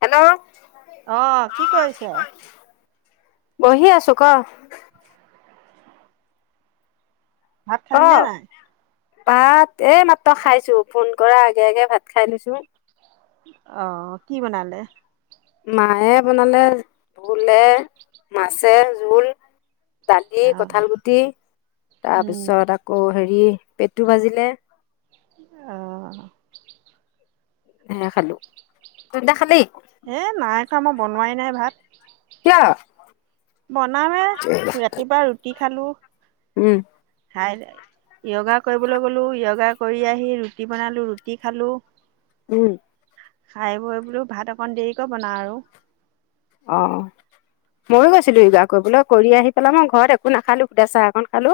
Hello অঁ, কি কৰিছে? বহি আছো, ক। ভাত ক খালি নে নাই। ভাত এ, মাত্ৰ খাইছো, ফোন কৰাৰ আগে- আগে, ভাত খাই লৈছো। অঁ, কি বনালে? মায়ে বনালে, ভোলে, মাছে, জোল দালি, কঠাল অ', গুটি, তাৰপিছত আকৌ হেৰি হেৰি, পেটো ভাজিলে। অঁ। [inaudible] সেয়া খালো তহঁতে খালি। মই বনোৱাই নাই ভাত। কিয়। বনাওঁ এ, ৰাতিপুৱা ৰুটি খালো উম খাই য়োগা কৰিবলৈ গ'লোঁ, য়োগা কৰি আহি ৰুটি বনালোঁ, ৰুটি খালোঁ। উম। খাই, বৈ বোলো, ভাত অকণ দেৰিকৈ বনাও আৰু। অঁ, ময়ো গৈছিলো য়োগা কৰিবলৈ কৰি আহি পেলাই মই ঘৰত একো নাখালো সুধা চাহকন খালো।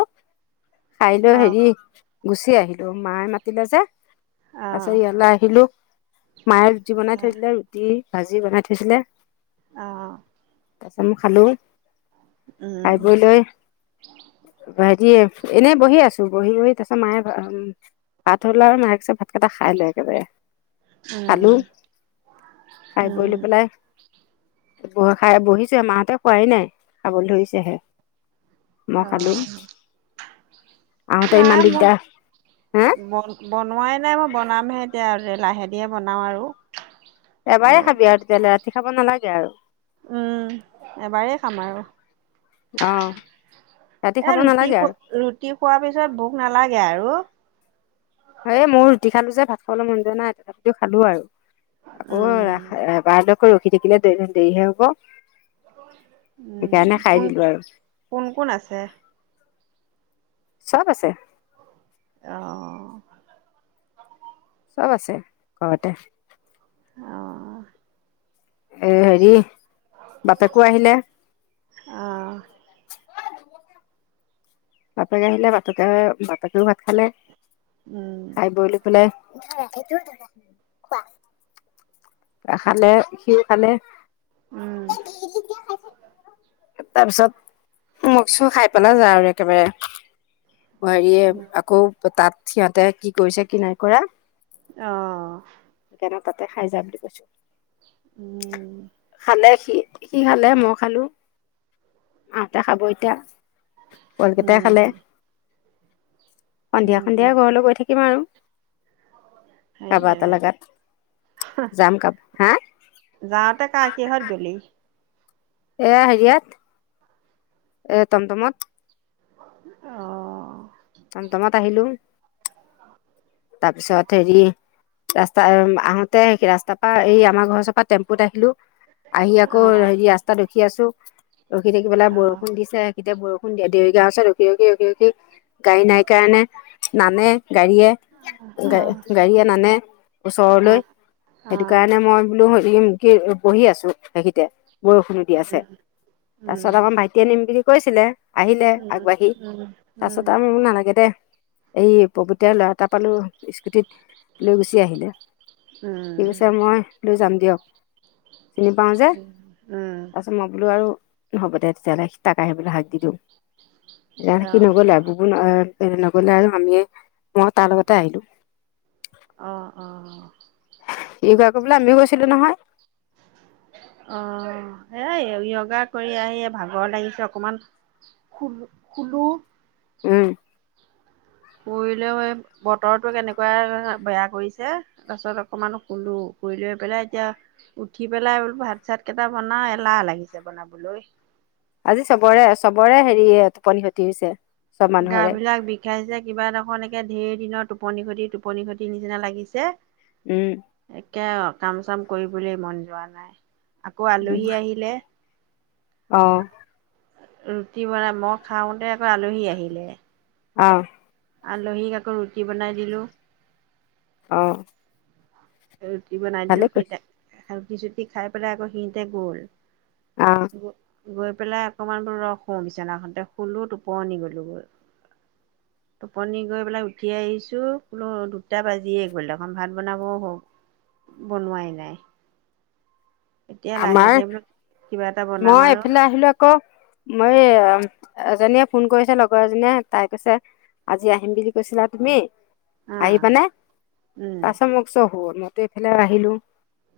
খাইলৈ, হেৰি অ'। গুচি আহিলো, মায়ে মাতিলে যে। তাৰ পিছত অ', ইয়ালৈ আহিলো, মায়ে ৰুটি বনাই থৈ দিলে, ৰুটি ভাজি বনাই থৈছিলে অঁ [unintelligible] মই খালো। খাই উম, বৈ লৈ দিয়ে, এনেই বহি আছো বহি-বহি তাৰ পিছত মায়ে উম, ভাত হ'ল আৰু মায়ে ভাত কেইটা খাই ল একেবাৰে। খালো, উম, খাই বৈ লৈ উম। পেলাই ব খাই বহিছে, মাহঁতে খোৱাই নাই, খাবলৈ ধৰিছেহে। মই অ', খালো। আহোতে নাই ইমান মোক দিগদাৰ, হে বন বনোৱাই নাই মই বনামহে এতিয়া লাহে ধিৰে বনাওঁ আৰু। এবাৰে বোলো খাবি আৰু তেতিয়াহ'লে ৰাতি খাব নালাগ গে আৰু। উম, এবাৰেই খাম আৰু অ ৰাতি এ খাব ৰুটি নালাগে খ আৰু ৰুটি খোৱাৰ পিছত ভোক নালাগে আৰু এই মইও ৰুটি খালো যে ভাত খাবলৈ মন যোৱা নাই, তথাপিতো খালো আৰু আকৌ ৰা উম এবাৰলৈ- [unintelligible] ৰখি থাকিলে দে দেৰি হে হ'ব। উম, সেইকাৰণে খাই কোন, দিলো আৰু কোন কোন আছে? চব আছে। অ! চব আছে ঘৰতে। অ এ হেৰি, বাপেকো আহিলে। অহ বাপেক আহিলে বাপেকে বা- ৰাতিৰ ভাত খালে, উম খাই বই লৈ পেলাই [unintelligible] খালে সি খালে উম [unintelligible] তাৰ পিছত মই কৈছোঁ খাই পেলাই যা আৰু একেবাৰে। হেৰিয়ে উম আকৌ ত তাত সিহঁতে কি কৰিছে, কি নাই কৰা অঁ! সেইকাৰণে তাতে খাই যা বুলি- কৈছোঁ উম! লে, সি, সি খালে মই খালো, মাহঁতে খাব এতিয়া। পোৱালিকেইটাই উম খালে সন্ধিয়া উম সন্ধিয়া উম ঘৰলে গৈ থাকিম আৰু কাৰোবাৰ এটা লগাত যাম কাব হা [unintelligible] যাওঁতে কাৰ কিহঁত গ'লি? এয়া হেৰিয়াত এ তম-তমত। অহ তম-তম'ত আহিলোং তাৰ পিছত হেৰি ৰাস্তা আহ আহোতে হে ৰাস্তাৰ পৰা এই আমাৰ ঘৰৰ ওচৰৰ পৰা টেম্পুত আহিলো। আহি আকৌ অ হেৰি ৰাস্তাত খি আছোঁ ৰখি থাকি পেলাই অ বৰষুণ দিছে। যেতিয়া বৰষুণ দিয়া দেৰিকে হৈছে ৰখি ৰখি ৰখি ৰখি গাড়ী নাই কাৰণে নানে গাড়ীয়ে গা অ গাড়ীয়ে নানে অ ওচৰলৈ অ সেইটো কাৰণে মই বোলো। [unintelligible] বহি আছো গোতেই কেইটাই বৰষুণো দি আছে উম তাৰ উম পিছত আমাৰ ভাইটিয়ে নিম বুলি। কৈছিলে। আহিলে উম আগবাঢ়ি উম তাৰপিছত উম আমি বোলো নালাগে দে। এই পবিতৰাৰ ল'ৰা। এটা পালোঁ। স্কুটিত লৈ গুচি আহিলে ঠিক উম আছে মই লৈ যাম। দিয়ক। চিনি পাওঁ যে উম, তাৰপিছত মই বোলো আৰু। হ'ব দে তেতিয়া হ'লে সি তাক আহিবলৈ হাক দি দিওঁ। না সি অ', নগলে আৰু বুবুন আহ। নগ'লে আৰু আমিয়ে। মইয়ো তাৰ লগতে আহিলো। অহ -অহ ই কয় আকৌ বোলে আমিও গৈছিলো নহয়। অ' সেই যোগা কৰি আহি ভাগৰ লাগিছে অকমান শু শুলো উম। পৰিলেও এই বতৰটো কেনেকুৱা বেয়া কৰিছে তাৰপাছত অকমান শুলো শুই লৈ পেলাই এতিয়া উঠি পেলাই বোলো ভাত চাত কেইটা বনাও এলাহ লাগিছে বনাবলৈ। আজি চবৰে চবৰে হেৰিয়ে টোপনি ক্ষতি হৈছে। চব গা মানুহৰে বিলাক বিষাইছে কিবা দেখোন। একে ধেৰ দিনৰ টোপনি খটি টোপনি খটি নিচিনা লাগিছে। উম তাকে আৰু কাম চাম কৰিবলৈ মন যোৱা নাই আকৌ আলহী আহিলে। অহ। ৰুটি বনাই মই খাওঁতে আকৌ আলহী আহিলে। অহ আলহীক আকৌ ৰুটি বনাই দিলোঁ অহ। ৰুটি বনাই দিলো সি তাক [unintelligible] ৰুটি চুটি খাই পেলাই আকৌ সিহঁতে গ'ল। অঁ, গৈ পেলাই অকণমান বোৰ ৰখোঁ বিচনাখনতে খোলোঁ টোপনি গ'লোঁ গে টোপনি গৈ পেলাই উঠি আহিছোঁ বোলো দুটা বাজিয়ে গ'ল দেখোন ভাত বনাবও হল। বনোৱাই নাই। এতিয়া লাহে আমাৰ ধীৰে বোলো কিবা এটা বনাম মই আৰু এইফালে আহিলো আকৌ মই আ এজনীয়ে ফোন কৰিছে লগৰ এজনীয়ে তাই কৈছে আজি আহিম বুলি কৈছিলা তুমি অঁ আহিবা নে? উম তাৰপিচত মোক চ [unintelligible] এইফালে আহিলো।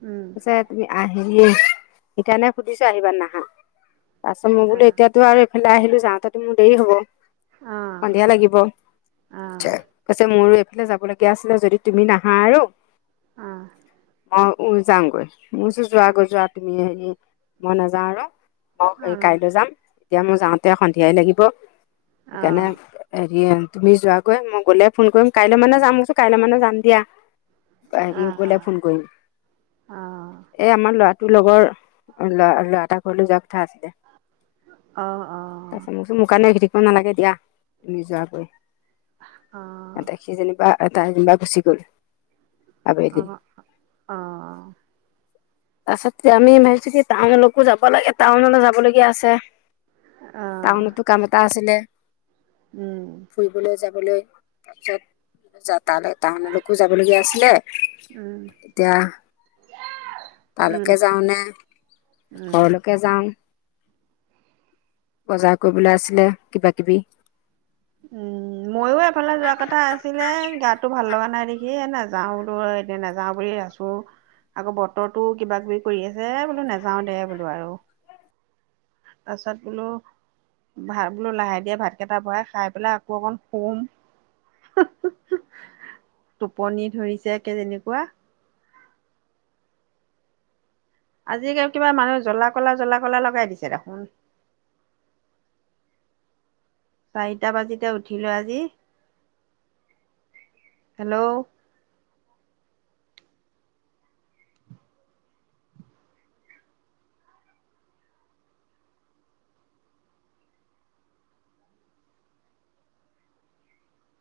উম পিছে তুমি আহি হেৰিয়ে সেইকাৰণে সুধিছো আহিবা নে নাহা? তাৰপিছত মই বোলে অঁ এতিয়াটো আৰু আহিলো যাওঁতেটো মোৰ দেৰি হ'ব। অঁ সন্ধিয়া লাগিব। অঁ পিছে মোৰো যাব লগীয়া আছিলে যদি তুমি নাহা আৰু অঁ। অ', উম যাওঁগৈ মোৰ যোৱা গৈ যোৱা তুমি হেৰি মই নাযাওঁ আৰু। অ', অঁ কাইলৈ যাম। এতিয়া মোৰ যাওঁতে সন্ধিয়াই লাগিব। সেইকাৰনে তুমি যোৱা গৈ মই গ'লে ফোন কৰিম কাইলৈ মানে যাম মই কৈছো কাইলৈ মানে যাম দিয়া। হেৰি অঁ গ'লে অঁ ফোন অঁ কৰিম। ল'ৰাটোৰ লগৰ ল'ৰা, ল'ৰা এটা ঘৰলৈ যোৱা কথা আছিলে। অঁ, অ'। তাৰপিছত মই কৈছো মোৰ কাৰণে ৰখি থাকিব নালাগে দিয়া তুমি যোৱাগৈ। অ', সি যেনিবা তাই জেনিবা গুচি গ'ল। আবেলি। অ', অ', তাৰপিছতে আমি ভাবিছো কি টাউনলৈকেও যাব লাগে টাউনলৈ যাবলগীয়া আছে। টাউনতো কাম এটা আছিলে। উম। [unintelligible] তালৈ টাউনলৈকো যাব লগীয়া আছিলে, উম, এতিয়া তালৈকে উম, যাওঁ নে, উম ঘৰলৈকে যাওঁ। [unintelligible] বজাৰ কৰিবলৈ আছিলে কিবা কিবি। উম ময়ো এফালে যোৱা কথা আছিলে গাটো ভাল লগা নাই দেখি এ নেযাও বোলো এতিয়া নাযাও বুলি আছো আকৌ বতৰৰতো কিবা কিবি কৰি আছে এ বোলো নাযাও দে বোলো আৰু, তাৰপিছত বোলো ভাবিলো লাহে ধীৰে ভাত কেইটা বহাই খাই পেলাই আকৌ অকন শুম, টোপনি ধৰিছে একে যেনেকুৱা। আজিকাল কিবা মানুহ জ্বলা কলা জ্বলা ক'লা লগাই দিছে দেখোন। চাৰিটা বাজিতে উঠিলো আজি। হেল্ল'।